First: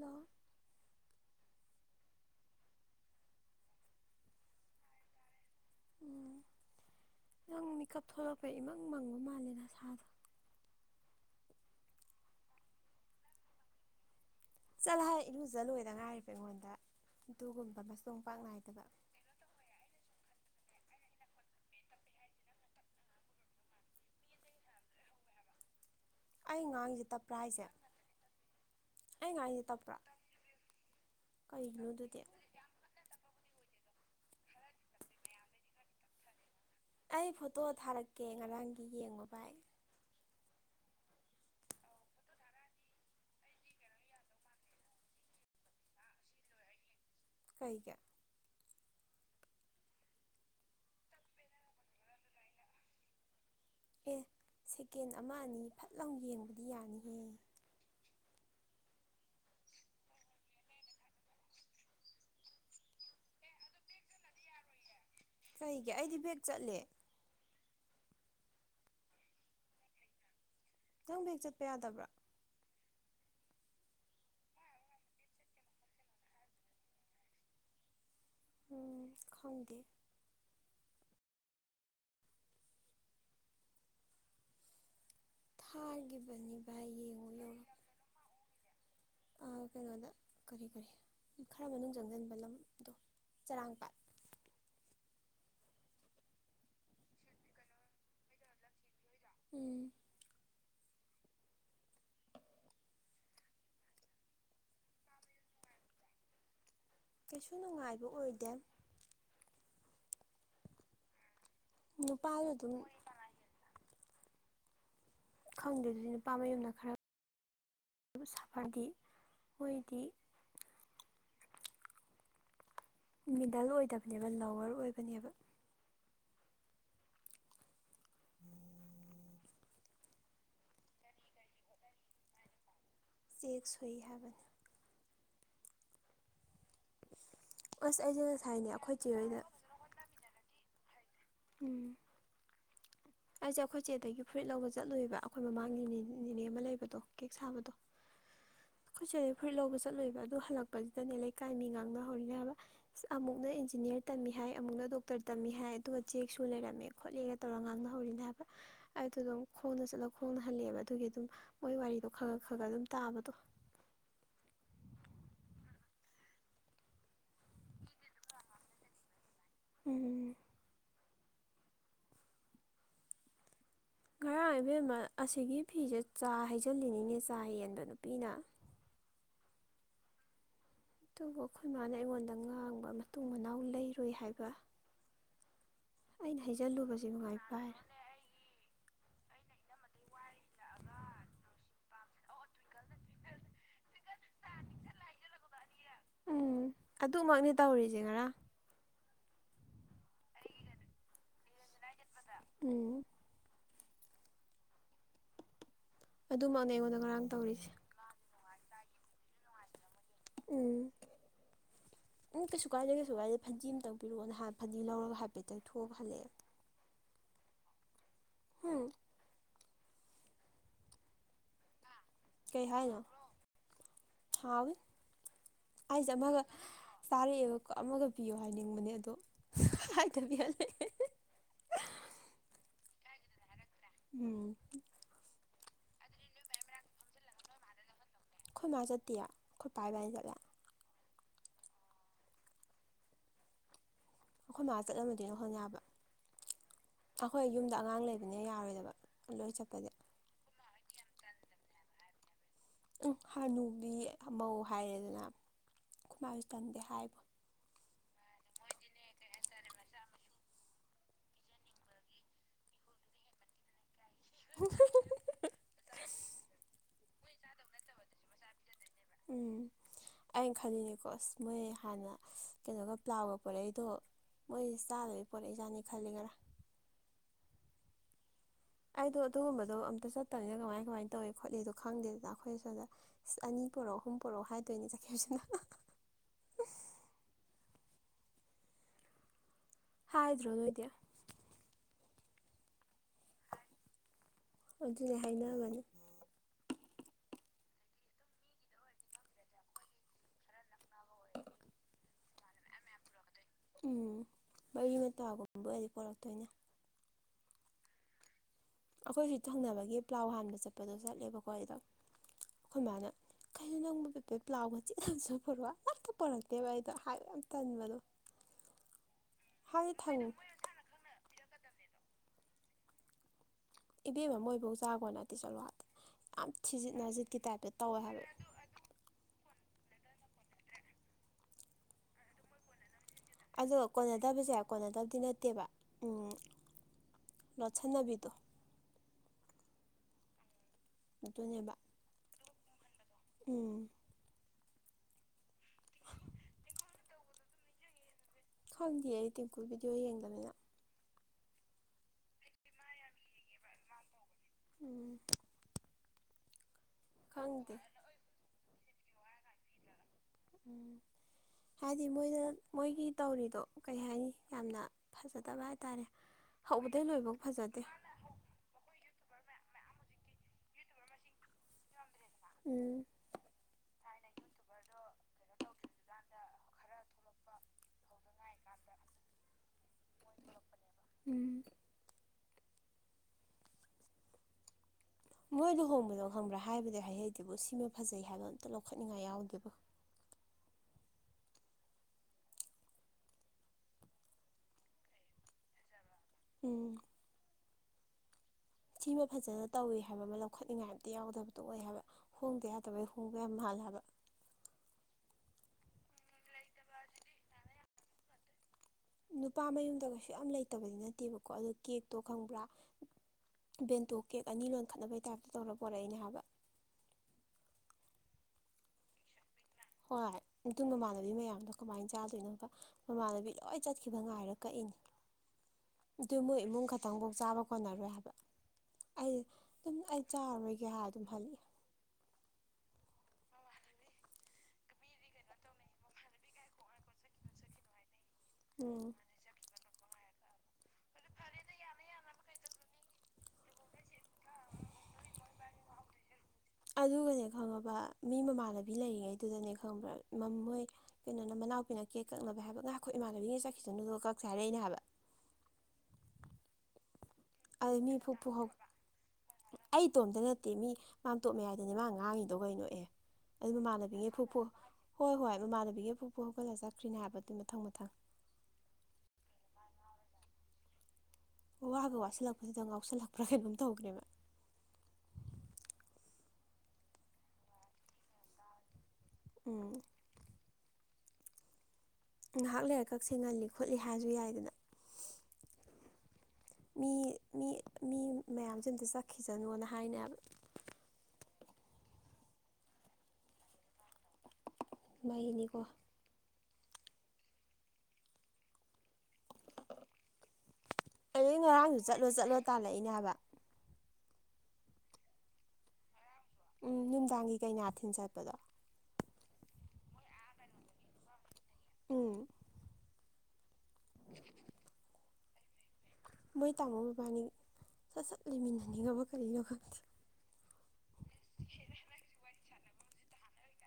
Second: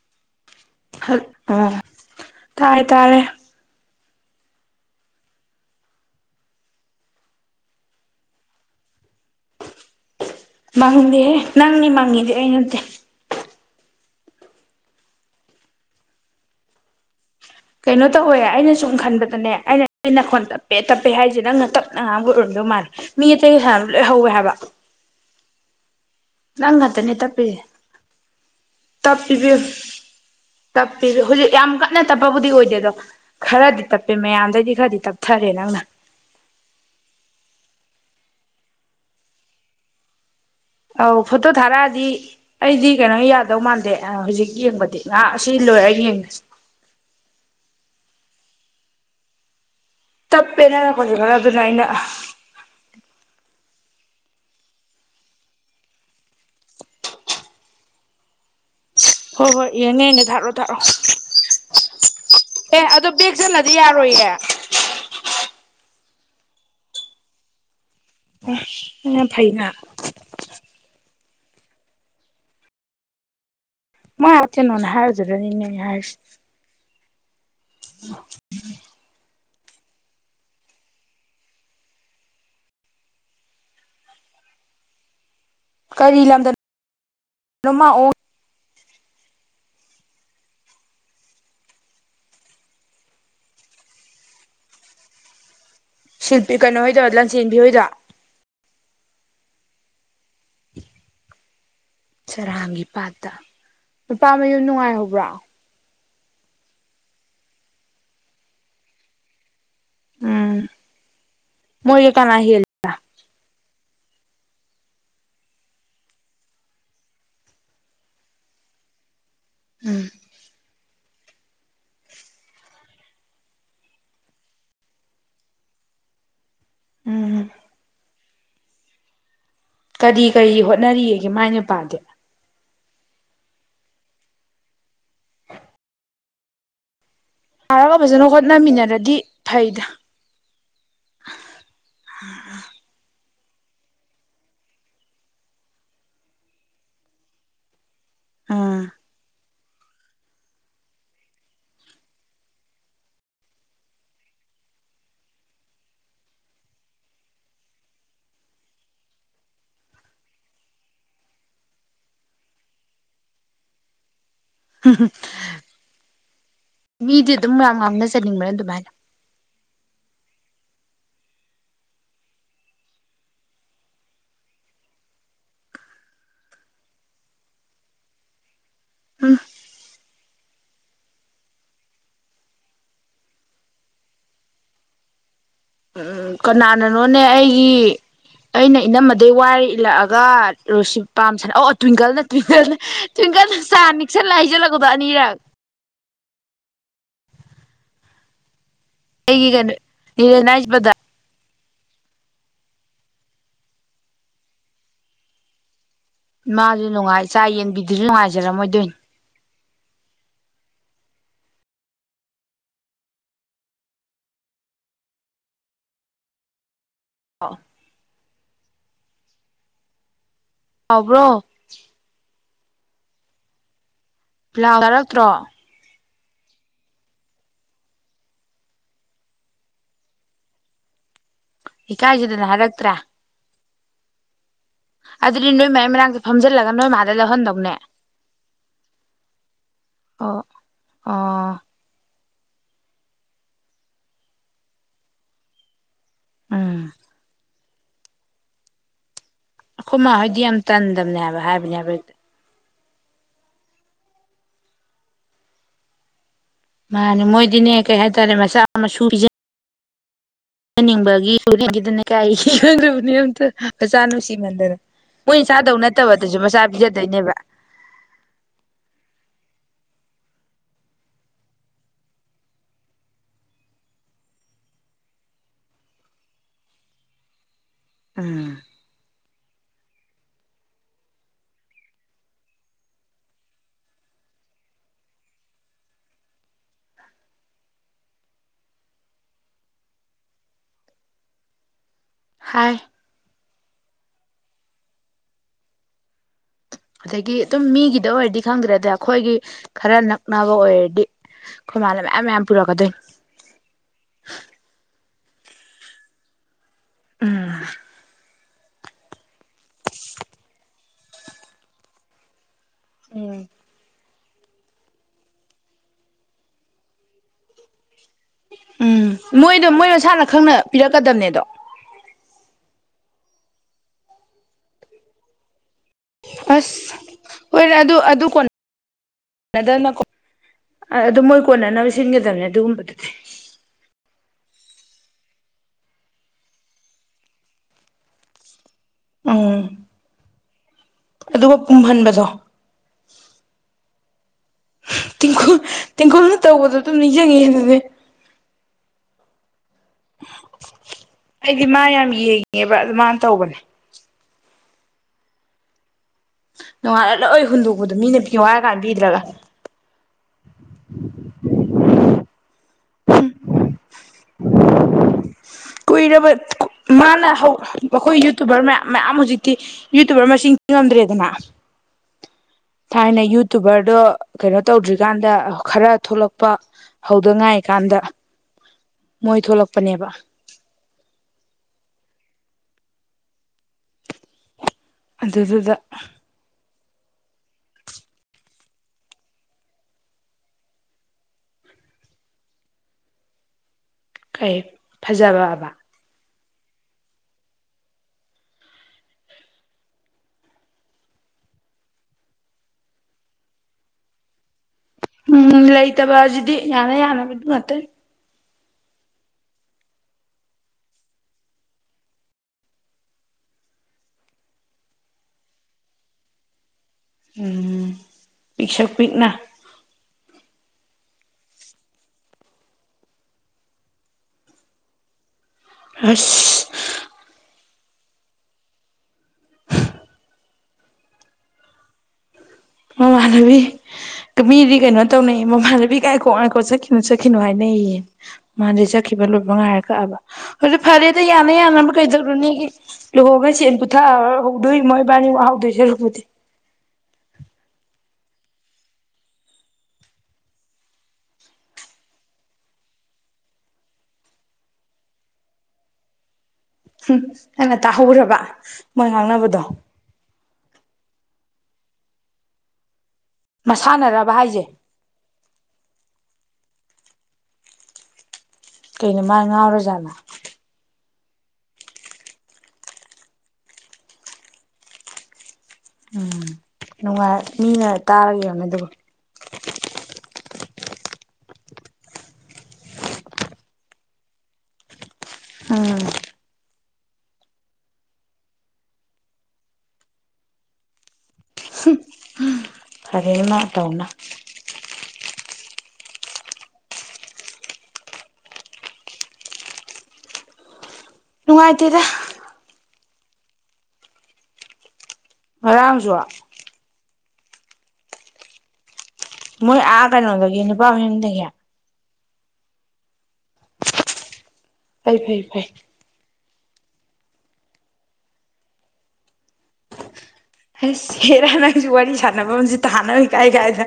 ꯅ ꯑ ꯇꯥꯥꯏ ꯇꯥꯔꯦ ꯎꯝ ꯅꯪ ꯃꯤꯀꯞ ꯊꯣꯛꯂꯛꯄ ꯏꯃꯪ ꯃꯪꯕ ꯃꯥꯜꯂꯦ ꯅ ꯁꯥꯗꯣ ꯃꯪꯗꯦꯍꯦ ꯅꯪꯅꯤ ꯃꯪꯉꯤꯗ ꯑꯩꯩꯅ ꯅꯠꯇꯦ ꯆꯠꯂ ꯍꯥꯏ ꯏꯂꯨꯖ ꯂꯣꯏꯗ ꯉꯥꯏꯔꯤꯕ ꯑꯩꯉꯣꯟꯗ ꯑꯗꯨꯒꯨꯝꯕ ꯀꯩꯅꯣ ꯃꯆꯣꯡ ꯄꯥꯛ ꯇꯧꯋꯦ ꯑꯩꯅ ꯅꯥꯏꯗꯕ ꯁꯨꯝ ꯈꯟꯕꯗꯅꯦ ꯑꯩꯅ ꯇꯞꯄꯦꯠ ꯇꯞꯄꯦ ꯍꯥꯏꯁꯦ ꯅꯪꯅ ꯇꯞꯅ ꯑꯉꯥꯡꯕ ꯎꯔꯝꯗꯧ ꯃꯥꯜꯂꯦ ꯃꯤ ꯑꯇꯩꯒ ꯁꯥꯟꯅ ꯂꯣꯏ ꯍꯧꯋꯦ ꯍꯥꯏꯕ ꯑꯩ ꯅꯪ ꯉꯥꯡꯉꯤꯁꯦ ꯉꯥꯛꯇꯅꯦ ꯇꯞꯄ꯭ꯔꯥ ꯇꯞꯄꯤꯁꯦ ꯍꯥꯏꯁꯦ ꯑꯩ ꯇꯞꯄꯤꯕꯤꯌꯨ ꯉꯥꯡꯉꯤꯁꯦ ꯇꯞꯄ꯭ꯔꯥ ꯇꯞꯄꯤꯕꯤꯌꯨ ꯍꯧꯖꯤꯛ ꯌꯥꯝ ꯀꯔꯤꯒꯤꯅꯣ ꯀꯟꯅ ꯑꯗꯨꯗꯤ ꯇꯞꯄꯕꯨꯗꯤ ꯑꯣꯏꯗꯦ ꯑꯗꯣ ꯈꯔꯗꯤ ꯇꯞꯄꯤ ꯦ ꯃꯌꯥꯝꯗꯩꯗꯤ ꯈꯔꯗꯤ ꯇꯞꯊꯔꯦ ꯅꯪꯅ ꯑꯩ ꯐꯣꯇꯣ ꯊꯥꯔꯛꯀꯦ ꯉꯔꯥꯡꯒꯤ ꯌꯦꯡꯕ ꯚꯥꯏ ꯑꯧ ꯐꯣꯇꯣ ꯊꯥꯔꯛꯑꯗꯤ ꯑꯩꯗꯤ ꯀꯩꯅꯣ ꯌꯥꯗꯧ ꯃꯥꯟꯗꯦ ꯍꯧꯖꯤꯛ ꯌꯦꯡꯕꯗꯤ ꯉꯍꯥꯛ ꯑꯁꯤ ꯂꯣꯏꯔꯒ ꯌꯦꯡꯉꯁꯤ ꯀꯩꯒ ꯇꯞꯄꯦꯅ ꯂꯧꯈꯣꯁꯨ ꯈꯔ ꯑꯗꯨꯅ ꯑꯩꯅ ꯑꯦ ꯁꯦꯀꯦꯟ ꯑꯃ ꯑꯅꯤ ꯐꯠꯂꯝ ꯌꯦꯡꯕꯗꯤ ꯌꯥꯅꯤꯍꯦ ꯍꯣꯏ ꯍꯣꯏ ꯏꯅꯦꯅꯦ ꯊꯥꯔꯛꯑꯣ ꯊꯥꯥꯛꯔꯛꯑꯣ ꯑꯦ ꯑꯗꯣ ꯕꯦꯛꯁꯤꯅꯗꯤ ꯌꯥꯔꯣꯏꯌꯦ ꯀꯩꯒꯤꯦ ꯑꯩꯗꯤ ꯕꯦꯦꯛ ꯆꯠꯂꯦ ꯑ ꯑ ꯐꯥꯏꯩꯅ ꯅꯈꯤꯇꯪꯕ ꯍꯦꯛ ꯆꯠꯄ ꯌꯥꯗꯕ꯭ꯔꯥ ꯃ ꯑꯥꯎꯊꯦ ꯅꯍꯅ ꯍꯥꯁꯔꯅꯤꯅ ꯍꯥꯏꯁ ꯎꯝ ꯑꯃꯗꯤ ꯀꯔꯤ ꯂꯝꯗꯅꯣ ꯊꯥꯈꯤꯕꯅꯤ ꯚꯥꯏ ꯌꯦꯡꯉꯣꯂ ꯃꯥ ꯑꯣ ꯀꯩꯅꯣꯗ ꯀꯔꯤ ꯀꯔꯤ ꯈꯔ ꯃꯅꯨꯡ ꯆꯪꯁꯤꯟꯕ ꯂꯝꯗꯣ ꯆꯔꯥꯡꯄꯥꯥꯠ ꯁꯤꯜꯄꯤ ꯀꯩꯅꯣꯍꯣꯏꯗ ꯂꯟꯆꯦꯟꯕꯤ ꯍꯣꯏꯗ ꯎꯝ ꯆꯔꯥꯡꯒꯤ ꯄꯥꯠꯇ ꯅꯨꯄꯥ ꯃꯌꯨꯝ ꯅꯨꯡꯉꯥꯏꯍꯧꯕ꯭ꯔꯥ ꯀꯩꯁꯨ ꯅꯨꯡꯉꯥꯏꯕ ꯑꯣꯏꯗꯦ ꯑ ꯅ ꯄꯥꯜ ꯑꯗꯨ ꯈꯪꯗꯦꯗꯨꯗꯤ ꯅꯨꯄꯥ ꯃꯌꯨꯝꯅ ꯈꯔ ꯁꯥꯐꯔꯗꯤ ꯑꯩꯈꯣꯏꯗꯤ ꯎꯝ ꯃꯤꯗꯜ ꯑꯣꯏꯗꯕꯅꯦꯕ ꯂꯋꯔ ꯑꯣꯏꯕꯅꯦꯕ ꯎꯝ ꯀꯔꯤ ꯀꯔꯤ ꯍꯣꯠꯅꯔꯤꯒꯒꯦ ꯃꯥꯏ ꯅꯨꯄꯥꯗꯤ ꯆꯦꯛ ꯁꯨꯏ ꯍꯥꯏꯕꯅꯤ ꯐꯔꯒ ꯑꯁ ꯑꯩꯁꯦ ꯐꯖꯅ ꯉꯁꯥꯏꯅꯦ ꯑꯩꯈꯣꯏ ꯆꯦ ꯍꯣꯠꯅꯃꯤꯟꯅꯔꯗꯤ ꯍꯣꯏꯗ ꯐꯩꯗ ꯎꯝ ꯑ ꯑꯩꯁꯦ ꯑꯩꯈꯣꯏꯆꯦꯗꯒꯤ ꯐꯨꯔꯤꯠ ꯂꯧꯕ ꯆꯠꯂꯨꯏꯕ ꯑꯩꯈꯣꯏ ꯃꯃꯥꯡꯒꯤꯅꯦ ꯑꯃ ꯂꯩꯕꯗꯣ ꯀꯦꯛ ꯁꯥꯕꯗꯣ ꯎꯝ ꯆꯦ ꯐꯨꯔꯠ ꯂꯧꯕ ꯆꯠꯂꯨꯦꯕ ꯑꯗꯨ ꯍꯜꯂꯛꯄꯁꯤꯗꯅꯦ ꯂꯩꯀꯥꯏ ꯃꯤ ꯉꯥꯡꯅꯍꯧꯔꯤꯅꯦ ꯍꯥꯏꯕ ꯑ ꯑꯃꯨꯛꯅ ꯏꯟꯖꯤꯅꯤꯌꯥꯔ ꯇꯝꯃꯤ ꯍꯥꯏ ꯑꯃꯨꯛꯅ ꯗꯣꯛꯇꯔ ꯇꯝꯃꯤ ꯍꯥꯏ ꯑꯗꯨꯒ ꯆꯦꯛꯁꯨ ꯂꯩꯔꯝꯃꯦ ꯈꯣꯠꯂꯦꯒ ꯇꯧꯔꯒ ꯉꯥꯡꯅꯍꯧꯔꯤꯅꯦ ꯍꯥꯏꯕ ꯑꯩꯗꯣ ꯑꯗꯨꯝ ꯈꯣꯡꯅ ꯆꯠꯂꯒ ꯈꯣꯡꯅ ꯍꯜꯂꯛꯑꯦꯕ ꯑꯗꯨꯒꯤ ꯑꯗꯨꯝ ꯃꯣꯏ ꯋꯥꯔꯤꯗꯣ ꯈ ꯈ ꯈ ꯈ ꯑꯗꯨꯝ ꯇꯥꯕꯗꯣ [unintelligible] ꯃꯤꯗꯤ ꯑꯗꯨꯝ ꯉꯥꯡꯅ ꯆꯅꯤꯡꯕꯅ ꯑꯗꯨꯃꯥꯏꯅ ꯎꯝ ꯉꯔꯥꯡ ꯏꯕꯦꯝꯃ ꯑꯁꯤꯒꯤ ꯐꯤꯁꯦ ꯆꯥ ꯍꯩꯖꯤꯜꯂꯤꯅꯤꯅꯦ ꯆꯥ ꯌꯦꯟꯕ ꯅꯨꯄꯤꯅ ꯎꯝ ꯑꯗꯨꯕꯨ ꯑꯩꯈꯣꯏ ꯃꯥꯅ ꯑꯩꯉꯣꯟꯗ ꯉꯥꯡꯕ ꯃꯇꯨꯡ ꯃꯅꯥꯎ ꯂꯩꯔꯣꯏ ꯍꯥꯏꯕ ꯎꯝ ꯑꯩꯅ ꯍꯩꯖꯜꯂꯨꯕꯁꯦ ꯀꯅꯥꯅꯅꯣꯅꯦ ꯅꯨꯡꯉꯥꯏ ꯄꯥꯏꯔꯦ ꯑꯩꯒꯤ ꯑꯩꯅ ꯏꯅꯝꯃ ꯑꯗꯩ ꯋꯥꯔꯤ ꯏꯜꯂꯛꯑꯒ ꯔꯨꯁꯤ ꯄꯥꯝꯁꯅ ꯑꯣ ꯇ꯭ꯋꯤꯡꯀꯜꯅ ꯇ꯭ꯋꯤꯡꯀꯜꯅ ꯇ꯭ꯋꯤꯡꯀꯜꯅ ꯆꯥꯅꯤ ꯛ ꯁꯠꯂ ꯍꯩꯖꯤꯜꯂꯛꯄꯗꯣ ꯑꯅꯤꯔꯛ ꯑꯗꯨꯃꯛꯅꯤ ꯇꯧꯔꯤꯁꯦ ꯉꯔ ꯑꯩꯒꯤ ꯀꯩꯅꯣ ꯍꯒ ꯅꯖꯕꯗ ꯎ ꯑꯗꯨꯃꯛꯅꯦ ꯃꯥꯁꯨ ꯑꯩꯉꯣꯟꯗ ꯅꯨꯡꯉꯥꯏ ꯉꯔꯥꯡ ꯆꯥꯛ ꯇꯧꯔꯤꯁꯦ ꯌꯦꯟꯕꯤꯗꯨꯁꯨ ꯅꯨꯡꯉꯥꯏ ꯖꯔꯝꯃ ꯑꯣꯏꯗꯣꯏ ꯎꯝ ꯎꯝ ꯀꯩꯁꯨ ꯀꯥꯏꯗꯦ ꯀꯩꯁꯨ ꯀꯥꯏꯗꯦ ꯐꯗꯤ ꯑꯃ ꯇꯧꯕꯤꯔꯛꯑꯣ ꯅꯍꯥꯟ ꯐꯗꯤ ꯂꯧꯔꯒ ꯍꯥꯏꯐꯦꯠꯇꯪ ꯊꯣꯛꯑꯒ ꯍꯜꯂꯛꯑꯦ ꯑ ꯍꯝ ꯇꯕ꯭ꯔꯣ ꯀꯩ ꯍꯥꯏꯥꯏꯅ ꯂꯥꯎꯔꯛꯇ꯭ꯔꯣ ꯑꯃꯒ ꯆꯥꯔꯛꯑꯦꯕꯀꯣ ꯑꯃꯒ ꯄꯤꯌꯣ ꯍꯥꯏꯅꯤꯡꯕꯅꯦ ꯑꯗꯣ ꯍꯥꯏꯊꯕꯤꯍꯜꯂ ꯏ ꯀꯥꯏꯁꯤꯗꯅ ꯍꯔ ꯇ꯭ꯔꯥ ꯎꯝ ꯑꯗꯨꯗꯤ ꯅꯣꯏ ꯃꯩ ꯃꯅꯥꯥꯡꯁꯦ ꯐꯝꯖꯤꯜꯂꯒ ꯅꯣꯏ ꯃꯥꯗꯩ ꯂꯧꯍꯟꯗꯧꯅꯦ ꯑꯩꯈꯣꯏ ꯃꯥ ꯆꯠꯇꯦ ꯑꯩꯈꯣꯏ ꯄꯥꯏꯕꯥꯏꯅ ꯆꯠꯂꯦ ꯑꯥ ꯑꯩꯈꯣꯏ ꯃꯥ ꯆꯠꯂꯝꯃꯗꯣꯏꯅ ꯑꯩ ꯍꯣ ꯌꯥꯕ ꯎꯝ ꯑꯩꯈꯣꯏ ꯑ ꯌꯨꯝ ꯑꯗꯣ ꯑꯉꯥꯡ ꯂꯩꯕꯅꯦ ꯌꯥꯔꯣꯏꯗꯕ ꯂꯣꯏ ꯆꯠꯄꯗꯤ ꯁꯨꯃꯥꯍꯗꯤ ꯇꯟꯗꯕꯅꯦ ꯍꯥꯏꯕ ꯍꯥꯏꯕꯅꯦ ꯍꯥꯏꯕ ꯎ ꯍꯥꯥꯟꯅꯨꯕꯤ ꯃꯧ ꯍꯥꯏꯔꯦꯗꯅ ꯈꯨꯃꯥꯏ ꯃꯥꯅꯦ ꯃꯣꯏꯗꯤꯅꯦ ꯀꯩ ꯍꯥꯏꯇꯥꯔꯦ ꯃꯆꯥ ꯃꯁꯨꯖꯅꯤꯡꯕꯒꯤꯗꯅ ꯀꯥꯏꯗꯕꯅꯤ ꯑꯇ ꯆꯥꯅꯅꯨꯡ ꯁꯤꯃꯟꯗꯅ ꯃꯣꯏ ꯆꯥꯗꯧ ꯅꯠꯇꯕ ꯑꯗꯨꯁꯨ ꯃꯆꯥ ꯄꯖ ꯇꯅꯦꯕ ꯎꯝ ꯑꯩꯅ ꯈꯜꯂꯤꯅꯦꯀꯣ ꯑꯁ ꯃꯣꯏ ꯍꯥꯟꯅ ꯀꯩꯅꯣꯒ ꯄ꯭ꯂꯥꯎꯒ ꯄꯣꯠꯛꯏꯗꯣ ꯃꯣꯏ ꯆꯥꯗꯒꯤ ꯄꯣꯠꯛꯏꯖꯥꯠꯅꯤ ꯈꯜꯂꯤ ꯈꯔꯥ ꯎꯝ ꯑꯩꯗꯣ ꯑꯗꯨꯒꯨꯝꯕꯗꯣ ꯑꯝꯇ ꯆꯠꯇꯅꯤꯅ ꯀꯃꯥꯏ ꯀꯃꯥꯏꯅ ꯇꯧꯏꯤ ꯈꯣꯠꯂꯤꯗꯣ ꯈꯪꯗꯦꯗꯅ ꯑꯩꯈꯣꯏꯁꯨ ꯑꯗ ꯑꯅꯤ ꯄꯣꯔꯛ ꯑꯍꯨꯝ ꯄꯣꯔꯛ ꯍꯥꯏꯗꯣꯏꯅꯦ ꯆꯠꯈꯤꯕꯁꯤꯅ ꯍꯥꯏꯗ꯭ꯔꯣ ꯅꯣꯏꯗꯤ ꯍꯥꯏ ꯑꯗꯨꯅꯤ ꯍꯥꯏꯅꯕꯅꯤ ꯑꯗꯒꯤ ꯑꯗꯨꯝ ꯃꯤꯒꯤꯗ ꯑꯣꯏꯔꯗꯤ ꯈꯪꯗ꯭ꯔꯦ ꯑꯗ ꯑꯩꯈꯣꯏꯒꯤ ꯈꯔ ꯅꯛꯅꯕ ꯑꯣꯏꯔꯗꯤ ꯑꯩꯈꯣꯏ ꯃꯥꯅ ꯃꯌꯥꯝ ꯃꯌꯥꯝ ꯄꯨꯔꯛꯀꯗꯣꯏ ꯎꯝ ꯃꯔꯤ ꯃꯇꯥꯒꯨꯝꯕ ꯑꯣꯏꯗꯤ ꯄꯂꯛꯇꯣꯏꯅꯦ ꯎꯝ ꯑꯩꯈꯣꯏꯁꯨ ꯊꯪꯅꯕꯒꯤ ꯄ꯭ꯂꯥꯎ ꯍꯥꯟꯕ ꯆꯠꯄꯗꯣ ꯆꯠꯂꯦꯕꯀꯣ ꯑꯩꯗꯣ ꯑꯩꯈꯣꯏ ꯃꯥꯅ ꯎꯝ ꯀꯥꯏꯅ ꯅꯪꯕ ꯂꯥꯎꯕ ꯄꯨꯔꯛꯑꯣ ꯉꯝꯇ ꯄꯨꯣꯔꯛꯇꯦꯕ ꯑꯩꯗꯣ ꯍꯥꯏꯌ ꯌꯥꯝ ꯇꯟꯕꯗꯣ ꯎꯝ ꯃꯣꯏꯗꯣ ꯃꯣꯏ ꯍꯥꯏꯗꯤ ꯃꯁꯥꯅ ꯊꯪ ꯈꯪꯅ ꯄꯤꯔꯛꯀꯗꯕꯅꯦꯗꯣ ꯏꯕꯦꯝꯕ ꯃꯣꯏꯐꯧ ꯆꯥꯀꯣꯟ ꯅꯠꯇꯦ ꯆꯠꯂꯨ ꯌꯥꯝ ꯊꯤꯖꯤꯠ ꯑꯁ ꯅꯥꯖꯤꯠꯀꯤ ꯇꯥꯏꯞꯇ ꯍꯣꯏꯅꯦ ꯑꯗꯨ ꯇꯧꯋꯦ ꯑꯗꯨ ꯍꯥꯏꯕ ꯀꯣꯟꯅꯗꯅꯀꯣ ꯑꯗꯨꯝ ꯃꯣꯏ ꯀꯣꯟꯅꯅꯕ ꯁꯤꯟꯒꯗꯕꯅꯦ ꯑꯗꯨꯒꯨꯝꯕꯗꯨꯗꯤ ꯑꯗꯣ ꯀꯣꯟꯅꯗꯕꯁꯦ ꯀꯣꯟꯅꯗꯕꯗꯤ ꯅꯠꯇꯦꯕ ꯂꯣꯠꯁꯟꯅꯕꯤꯗꯣ ꯎꯝ ꯑꯗꯨꯒ ꯑꯗꯨꯅꯦꯕ ꯄꯨꯝꯍꯟꯕꯗꯣ ꯎꯝ ꯇ ꯇꯀꯨ ꯅ ꯇꯧꯗ ꯇꯖꯒꯦꯗꯦ ꯈꯪꯗꯦ ꯑꯩ ꯇꯤꯡꯀꯨ ꯚꯤꯗꯤꯑꯣ ꯌꯦꯡꯗꯕꯅꯤꯅ ꯑꯩꯗꯤ ꯃꯥ ꯌꯥꯝ ꯌꯦꯡꯉꯦꯕ ꯑꯗꯨ ꯃꯥꯅ ꯇꯧꯕꯅꯦ ꯎꯝ ꯉꯥꯏꯦ ꯂꯣꯏ ꯈꯪꯗꯦ ꯍꯟꯣꯛꯄꯗꯣ ꯃꯤꯅ ꯄꯤꯉ ꯍꯥꯏꯦ ꯀꯥꯟꯕꯤꯗ꯭ꯔꯒ ꯎꯝ ꯍꯥꯏꯗꯤ ꯃꯣꯏꯗ ꯃꯣꯏꯒꯤ ꯇꯧꯔꯤꯗꯣ ꯀꯔꯤ ꯍꯥꯏꯅꯤ ꯌꯥꯝꯅ ꯐꯖꯅ ꯀꯨꯏꯔꯕ ꯃꯥꯅ ꯐꯖꯗꯦ ꯑꯩꯈꯣꯏ ꯌꯨꯇꯨꯕꯔ ꯃꯌꯥꯝ ꯃꯌꯥꯝ ꯍꯧꯖꯤꯛ ꯌꯨꯇꯨꯕꯔ ꯃꯁꯤꯡ ꯊꯤꯉꯝꯗ꯭ꯔꯦꯗꯅ ꯎꯝ ꯊꯥꯏꯅ ꯌꯨꯇꯨꯕꯔꯗꯣ ꯀꯩꯅꯣ ꯇꯧꯗ꯭ꯔꯤꯀꯥꯟꯗ ꯈꯔ ꯊꯣꯛꯂꯛꯄ ꯍꯧꯗ ꯉꯥꯏ ꯀꯥꯟꯗ ꯃꯣꯏ ꯊꯣꯛꯂꯛꯄꯅꯦꯕ ꯎꯝ ꯑꯗꯨꯗꯨꯗ ꯃꯣꯏꯗ ꯍꯣꯡꯕꯗꯣ ꯈꯪꯕ꯭ꯔꯥ ꯍꯥꯏꯕꯗꯤ ꯍꯩꯍꯩꯗꯨꯕꯨ ꯁꯤꯃ ꯐꯖꯩ ꯍꯥꯏꯕ ꯑꯝꯇ ꯂꯧꯈꯠꯅꯤꯡꯉꯥꯏ ꯌꯥꯎꯗꯦꯕ ꯀꯩ ꯐꯖꯕꯥꯕ ꯎꯝ ꯁꯤꯃ ꯐꯖꯅ ꯇꯧꯏꯤ ꯍꯥꯏꯕ ꯑꯃ ꯂꯧꯈꯠꯅꯤꯉꯥꯏ ꯑꯝꯇ ꯌꯥꯎꯗꯕꯗꯣ ꯑꯣꯏ ꯍꯥꯏꯕ ꯍꯣꯡꯗ ꯌꯥꯗꯕꯩ ꯍꯣꯡꯕ ꯌꯥꯝ ꯃꯥꯜꯂꯦ ꯍꯥꯏꯕ ꯎꯝ ꯂꯩꯇꯕꯁꯤꯗꯤ ꯌꯥꯅ ꯌꯥꯅꯕ ꯑꯥꯗꯨ ꯉꯥꯠꯇꯅꯤ ꯅꯨꯄꯥ ꯃꯌꯨꯝꯗ ꯀꯩꯁꯨ ꯌꯥꯝ ꯂꯩꯇꯕꯗꯤ ꯅꯠꯇꯦꯕꯀꯣ ꯑꯗꯨ ꯀꯦꯛꯇꯣ ꯈꯪꯕ꯭ꯔꯥ ꯕꯦꯟꯇꯣ ꯀꯦꯛ ꯑꯅꯤ ꯂꯣꯟ ꯈꯠꯅꯕꯩ ꯇꯥꯏꯞꯇ ꯇꯧꯔ ꯄꯣꯔꯛꯏꯅꯦ ꯍꯥꯏꯕ ꯎꯝ ꯄꯤꯛꯁꯛ ꯄꯤꯛꯅ ꯍꯣꯏ ꯑꯗꯨ ꯃꯃꯥꯟꯅꯕꯤ ꯃꯌꯥꯝꯗꯣ ꯀꯃꯥꯏꯅ ꯆꯥꯗꯣꯏꯅꯣꯕ ꯃꯃꯥꯟꯅꯕꯤ ꯂꯣꯏ ꯆꯠꯈꯤꯕ ꯉꯥꯏꯔ ꯀꯛꯏꯅꯤ ꯑꯗꯨ ꯑꯁ ꯃꯣꯏ ꯏꯃꯨꯡ ꯈꯇꯪꯐꯥꯎ ꯆꯥꯕ ꯀꯣꯟꯅꯔꯣꯏ ꯍꯥꯏꯕ ꯑꯩ ꯑꯗꯨꯝ ꯑꯩ ꯆꯥꯔꯔꯣꯏꯒꯦ ꯍꯥꯏꯔ ꯑꯗꯨꯝ ꯍꯂꯑꯦ ꯃꯃꯥꯟꯅꯕꯤ ꯀꯥ ꯃꯤꯗꯤ ꯀꯩꯅꯣ ꯇꯧꯅꯩ ꯃꯃꯥꯟꯅꯕꯤ ꯉꯥꯏꯈꯣ ꯉꯥꯏꯈꯣ ꯆꯠꯈꯤꯅꯨ ꯆꯠꯈꯤꯅꯨ ꯍꯥꯏꯅꯩꯌꯦ ꯃꯥꯗꯤ ꯎꯝ ꯆꯠꯈꯤꯕ ꯂꯣꯏꯕ ꯉꯥꯏꯔ ꯀꯛꯑꯕ ꯑꯗꯨ ꯐꯔꯦꯗ ꯌꯥꯅ ꯌꯥꯅꯕ ꯀꯩꯗꯧꯔꯨꯅꯦꯒꯦ ꯂꯨꯍꯣꯡꯉꯥ ꯁꯦꯟ ꯄꯨꯊ ꯍꯧꯔꯥ ꯍꯧꯗꯣꯏ ꯃꯣꯏꯕꯥꯅꯤ ꯋꯥꯍꯧꯗꯣꯏ ꯁꯔꯨꯛꯄꯨꯗꯤ ꯑꯗꯨꯒꯅꯦ ꯈꯪꯉꯕ ꯃꯤ ꯃꯃꯥꯟꯅꯕꯤ ꯂꯩꯔꯤꯉꯩꯗꯨꯗꯅꯦ ꯈꯪꯕ꯭ꯔꯥ ꯃꯝ ꯃꯣꯏ ꯀꯩꯅꯣꯅ ꯃꯅꯥꯎꯄꯤꯅ ꯀꯦꯛ ꯀꯛꯅꯕꯦ ꯍꯥꯏꯕ ꯉꯥꯏꯈꯣ ꯏꯃꯥꯟꯅꯕꯤꯈꯩ ꯆꯠꯈꯤꯁꯅꯨ ꯑꯗꯨ ꯀꯛꯁꯦ ꯍꯥꯏꯔꯏꯅꯦ ꯍꯥꯏꯕ ꯍꯝ ꯑꯪꯅ ꯑꯗꯨ ꯃꯤ ꯇꯥꯍꯧꯔꯕ ꯐꯨꯛ ꯐꯨꯛ ꯍꯧ ꯃꯣꯏ ꯉꯥꯡꯅꯕꯗꯣ ꯑꯩ ꯏꯇꯣꯝꯇ ꯅꯠꯇꯦ ꯃꯤ ꯃꯥꯥꯟꯇꯣꯞ ꯃꯌꯥꯏꯗꯅꯦ ꯃꯥ ꯉꯥꯡꯉꯤꯗꯣ ꯀꯩꯅꯣ ꯑꯦ ꯑꯗꯨ ꯃꯃꯥꯟꯅꯕꯤꯒꯤ ꯃꯁꯥꯟꯅꯔꯕ ꯄꯨꯄꯨ ꯍꯥꯏꯁꯦ ꯍꯣꯏ ꯍꯣꯏ ꯏꯃꯥꯟꯅꯕꯤꯒ ꯄꯨꯄꯨ ꯍꯧꯒꯠꯂ ꯆꯠ ꯀꯔꯤꯅ ꯍꯥꯏꯕ ꯑꯗꯨꯝ ꯃꯊꯪ ꯃꯊꯪ ꯀꯩꯅꯣ ꯃꯥꯥ ꯉꯥꯎꯔꯖꯥꯠꯂ ꯋꯥꯒ ꯋꯥꯁꯤꯜꯂꯛꯄꯁꯤꯗ ꯉꯥꯎꯁꯤꯜꯂꯛꯄ꯭ꯔꯥ ꯀꯩꯅꯣꯝ ꯇꯧꯈ꯭ꯔꯦꯕ ꯎꯝ ꯅꯨꯡꯉꯥꯏ ꯃꯤꯅ ꯇꯥꯔꯒ ꯌꯥꯅꯗꯕ ꯎꯝ ꯉꯥꯏꯍꯥꯛ ꯂꯩꯔꯛ ꯀꯛꯁꯦ ꯉꯜꯂꯤ ꯈꯣꯠꯂꯤ ꯍꯥꯏꯁꯨ ꯌꯥꯏꯗꯅ ꯎꯝ ꯃꯤ ꯃꯤ ꯃꯤ ꯃꯌꯥꯝꯁꯦ ꯑꯝꯇ ꯆꯠꯈꯤꯁꯅꯨꯅ ꯍꯥꯏꯅꯦꯕ ꯍꯩꯍꯩ ꯃꯥ ꯑꯊꫭꯝꯅꯥ [unintelligible] ꯃꯩꯅꯤꯀꯣ ꯑꯗꯩꯩ ꯉꯔꯥꯡꯖꯨ ꯅꯨꯡꯉꯥꯏꯇꯦꯗ ꯆꯠꯂꯣ ꯆꯠꯂꯣ ꯇꯥꯜꯂꯛꯏꯅꯦ ꯍꯥꯏꯕ ꯕꯥ ꯉꯔꯥꯡꯁꯨ ꯎꯝ ꯅꯨꯡꯗꯥꯡꯒꯤ ꯀꯩꯅꯥ ꯊꯤꯟ ꯆꯠꯄꯗꯣ ꯅꯣꯏ ꯑꯥ ꯀꯩꯅꯣꯗꯒꯦ ꯅꯨꯄꯥꯥꯃꯌꯨꯗꯒꯤ ꯎꯝ [inaudible] ꯐ ꯐꯩ ꯐꯩ ꯃꯣꯏ ꯇꯥꯃꯣ ꯃꯕꯥꯅꯤ ꯁꯠ ꯁꯠ ꯂꯩꯃꯤꯟꯅꯅꯤꯡꯉꯕ ꯀꯔꯤꯅꯣ ꯈꯪꯗꯦ ꯍꯦꯁ ꯍꯦꯔꯥ ꯅꯪꯁꯨ ꯋꯥꯔꯤ ꯁꯥꯟꯅꯕꯝꯁꯤꯗ ꯊꯙꯅ ꯍ ꯀꯥꯏ ꯀꯥꯏꯁ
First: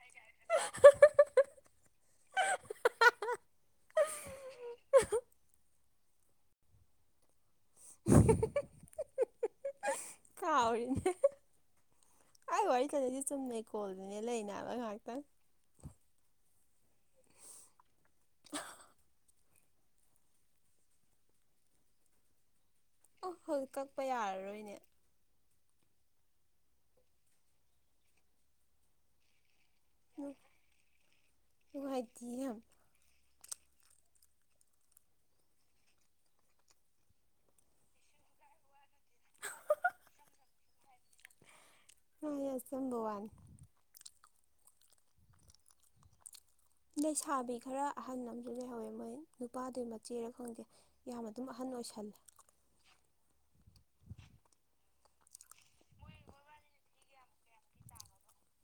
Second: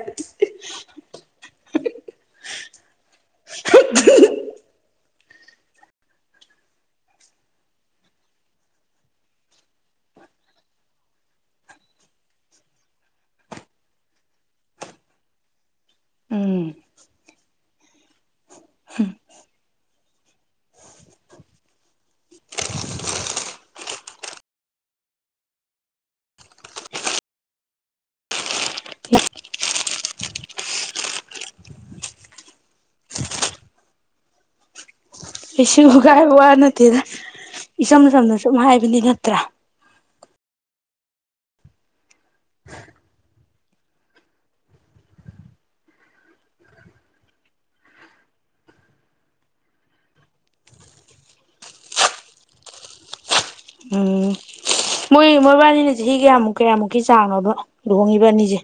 ꯀꯥꯎꯔꯤꯅꯦ ꯑꯩ ꯋꯥꯔꯤ ꯁꯅꯁꯤ ꯆꯨꯝꯅꯩ ꯀꯣꯜꯗꯨꯅꯦ ꯂꯩꯅꯦꯕ ꯉꯥꯏꯍꯥꯛꯇꯪ ꯎꯝ ꯑꯣ ꯍꯣꯏ ꯀꯛꯄ ꯌꯥꯔꯔꯣꯏꯅꯦ ꯋꯥꯋꯥꯥꯏꯇ ꯌꯥꯝ ꯑꯩꯁꯤꯡꯕꯨ ꯀꯥꯏꯕ ꯋꯥ ꯅꯠꯇꯦꯅ ꯏꯆꯝ ꯁꯝꯅ ꯁꯨꯝ ꯍꯥꯏꯕꯅꯤ ꯅꯠꯇ꯭ꯔꯥ ꯑ ꯌꯥꯁꯦꯝꯕ ꯋꯥꯟ ꯂꯩꯁꯥꯕꯤ ꯈꯔ ꯑꯍꯟ ꯑꯃꯁꯨ ꯂꯩꯍꯧꯋꯦ ꯃꯣꯏ ꯅꯨꯄꯥꯗꯨ ꯃꯆꯦꯔ ꯈꯪꯗꯦ ꯌꯥꯝ ꯑꯗꯨꯝ ꯑꯍꯟ ꯑꯣꯏꯁꯜꯂꯦ ꯎꯝ [unintelligible] ꯃꯣꯏ ꯃꯣꯏꯕꯥꯅꯤꯅ ꯆꯍꯤ ꯀꯌꯥꯃꯨꯛ ꯀꯌꯥꯃꯨꯛꯀꯤ ꯆꯥꯡꯅꯕ ꯂꯨꯍꯣꯡꯉꯤꯕ ꯑꯅꯤꯁꯦ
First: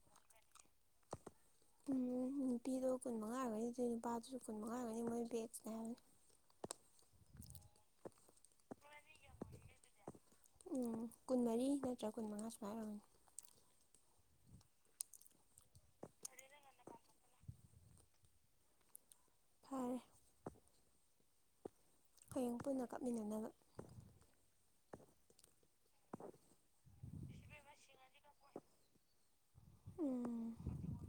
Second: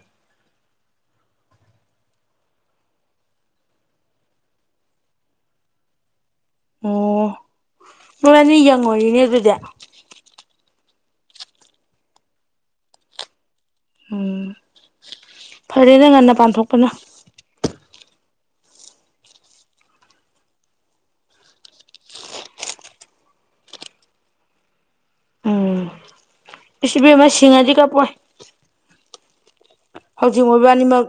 ꯎꯝ ꯅꯨꯄꯤꯗꯣ ꯀꯨꯟ ꯃꯉꯥ ꯑꯣꯏꯔꯒꯅꯤ ꯑꯗꯨꯩ ꯅꯨꯄꯥꯗꯨꯁꯨ ꯀꯨꯟ ꯃꯉꯥꯔꯒꯅꯤ ꯃꯣꯏ ꯕꯦꯠꯁꯅꯦ ꯍꯥꯏꯕꯅꯤ ꯃꯣꯔꯅꯤ ꯌꯦꯡꯉꯣꯔꯤꯅꯦ ꯑꯗꯨꯗꯤ ꯎꯝ ꯀꯨꯟꯃꯔꯤ ꯅꯠꯇ꯭ꯔ ꯀꯨꯟꯃꯉꯥ ꯁꯨꯃꯥꯏ ꯑꯣꯏꯅ ꯎꯝ ꯐꯔꯅ ꯉꯅ ꯄ ꯄꯊꯣꯛꯄꯅ ꯐꯔꯦ ꯍꯌꯦꯡ ꯄꯨꯟꯅ ꯀꯥꯞꯃꯤꯟꯅꯅꯕ ꯎ ꯁꯤꯕ ꯃꯁꯤꯡ ꯑꯗꯨꯗꯤ ꯀꯄꯣꯏ ꯎꯝ ꯍꯧꯖꯤꯛ ꯑꯣꯏꯕ ꯑꯅꯤꯃꯛ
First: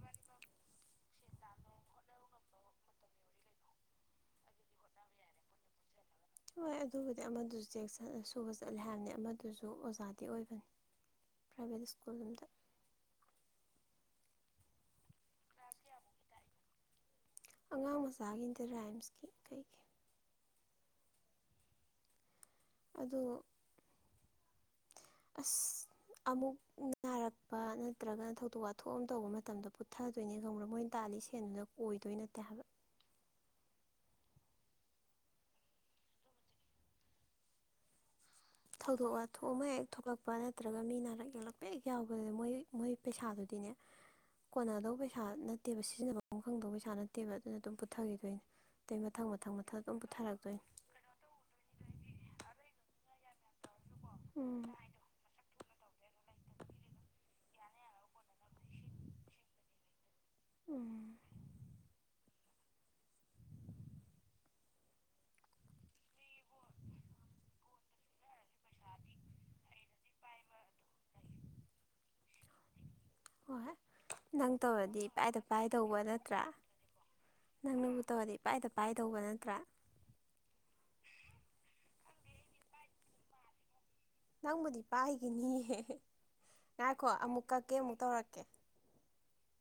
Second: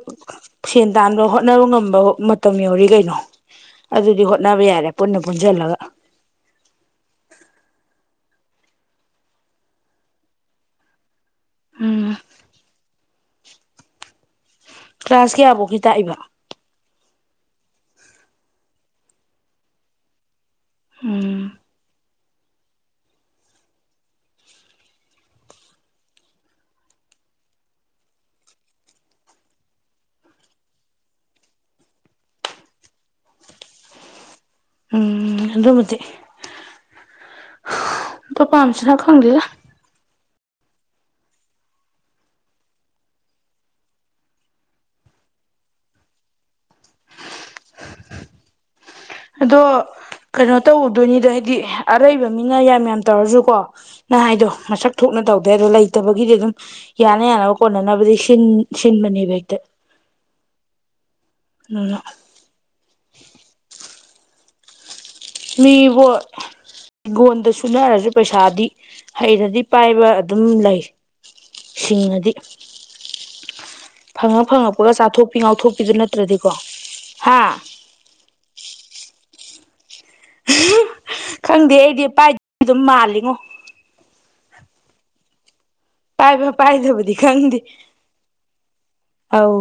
ꯐꯦꯟ ꯗꯥꯥꯟꯕ ꯍꯣꯠꯅꯕ ꯉꯝꯕ ꯃꯇꯝ ꯌꯧꯔꯤ ꯀꯩꯅꯣ ꯑꯗꯨꯗꯤ ꯍꯣꯠꯅꯕ ꯌꯥꯔꯦ ꯄꯨꯟꯅ ꯄꯨꯟꯁꯤꯜꯂꯒ ꯍꯣꯏ ꯑꯗꯨꯕꯨꯗꯤ ꯑꯃꯗꯨꯁꯨ ꯆꯦꯛ ꯁꯨꯕ ꯆꯠꯂꯦ ꯍꯥꯏꯕꯅꯤ ꯑꯃꯗꯨꯁꯨ ꯑꯣꯖꯥꯗꯤ ꯑꯣꯏꯕꯅꯤ ꯄ꯭ꯔꯥꯏꯚꯦꯠ ꯎꯝ ꯁ꯭ꯀꯨꯜ ꯑꯝꯗ ꯀ꯭ꯂꯥꯁ ꯀꯌꯥꯐꯧꯀꯤ ꯇꯥꯛꯏꯕ ꯑꯉꯥꯡ ꯃꯆꯥꯒꯤ ꯏꯟꯇꯔꯥꯏꯝꯁꯀꯤ ꯀꯩꯒꯤ ꯎꯝ ꯑꯗꯣ ꯑꯁ ꯑꯃꯨꯛ ꯅꯥꯔꯛꯄ ꯅꯠꯇ꯭ꯔꯒꯅ ꯊꯧꯗꯣꯛ ꯋꯥꯊꯣꯛ ꯑꯃ ꯇꯧꯕ ꯃꯇꯝꯗꯣ ꯄꯨꯊꯗꯣꯏꯅꯦ ꯈꯪ꯭ꯔꯥ ꯃꯣꯏꯅ ꯇꯥꯜꯂꯤ ꯁꯦꯟꯗꯨꯗ ꯀꯣꯏꯗꯣꯏ ꯅꯠꯇꯦ ꯍꯥꯏꯕ ꯑꯗꯨꯃꯗꯤꯤ ꯄꯣ ꯄꯝꯁꯤ ꯊ ꯈꯪꯒ ꯅꯨꯨꯄꯥ ꯅꯠꯇ꯭ꯔꯒ ꯃꯤ ꯅꯥꯔꯛ ꯌꯦꯂꯛꯄꯦꯛ ꯌꯥꯎꯕꯗꯨ ꯃꯣꯏ ꯃꯣꯏ ꯄꯩꯁꯥꯗꯨꯗꯤꯅꯦ ꯀꯣꯟꯅꯗꯧꯕ ꯄꯩꯁꯥ ꯅꯠꯇꯦꯕ ꯁꯤꯖꯤꯟꯅꯐꯝꯐꯝ ꯈꯪꯗꯧꯕ ꯄꯩꯁꯥ ꯅꯠꯇꯦꯕ ꯑꯗꯨꯅ ꯑꯗꯨꯝ ꯄꯨꯊꯈꯤꯗꯣꯏꯅꯦ ꯑꯗꯣ ꯀꯩꯅꯣ ꯇꯧꯗꯣꯏꯅꯤꯗ ꯍꯥꯏꯗꯤ ꯑꯔꯩꯕ ꯃꯤꯅ ꯌꯥꯝ ꯌꯥꯝ ꯇꯧꯔꯁꯨꯀꯣ ꯅꯍ ꯍꯥꯏꯗꯣ ꯎꯝ ꯃꯁꯛ ꯊꯣꯛꯅ ꯇꯧꯗ ꯑꯗꯣ ꯂꯩꯇꯕꯒꯤꯗꯤ ꯑꯗꯨꯝ ꯌꯥꯅ ꯌꯥꯅꯕ ꯀꯣꯟꯅꯅꯕꯗꯤ ꯁꯤꯟꯕꯅꯦꯕ ꯍꯦꯛꯇ ꯎꯝ ꯅꯅ ꯃꯤꯕꯨꯣ ꯍꯤꯡꯒꯣꯟꯗ ꯁꯨꯅꯔꯁꯨ ꯄꯩꯁꯥꯗꯤ ꯍꯩꯅꯗꯤ ꯄꯥꯏꯕ ꯑꯗꯨꯝ ꯂꯩ ꯁꯤꯡꯉꯗꯤ ꯍꯣꯏꯣꯏ ꯐꯪꯉ ꯅꯪ ꯐꯪꯉꯛꯄꯒ ꯇꯧꯔꯗꯤ ꯆꯥꯊꯣꯛꯄꯤ ꯏꯄꯥꯥꯏꯗ ꯉꯥꯎꯊꯣꯛꯄꯤꯗꯨ ꯄꯥꯏꯗꯧꯕ ꯅꯠꯇ꯭ꯔꯥ ꯅꯠꯇ꯭ꯔꯗꯤꯀꯣ ꯍꯥ ꯅꯪꯅꯕꯨ ꯇꯧꯔꯗꯤ ꯏꯄꯥꯥꯏꯗ ꯄꯥꯏꯗꯧꯕ ꯅꯠꯇ꯭ꯔ ꯄꯨ꯭ꯔꯥ ꯈꯪꯗꯦ ꯑꯩꯗꯤ ꯄꯥꯏ ꯑꯗꯨꯝ ꯃꯥꯜꯂꯤꯉꯣ ꯅꯪꯕꯨꯗꯤ ꯄꯥꯏꯒꯅꯤꯍꯦ ꯄꯥꯏꯕ ꯄꯥꯏꯗꯕꯗꯤ ꯈꯪꯗꯦ ꯑꯃꯨꯛ ꯇꯧꯔꯛꯀꯦ ꯑꯥꯎ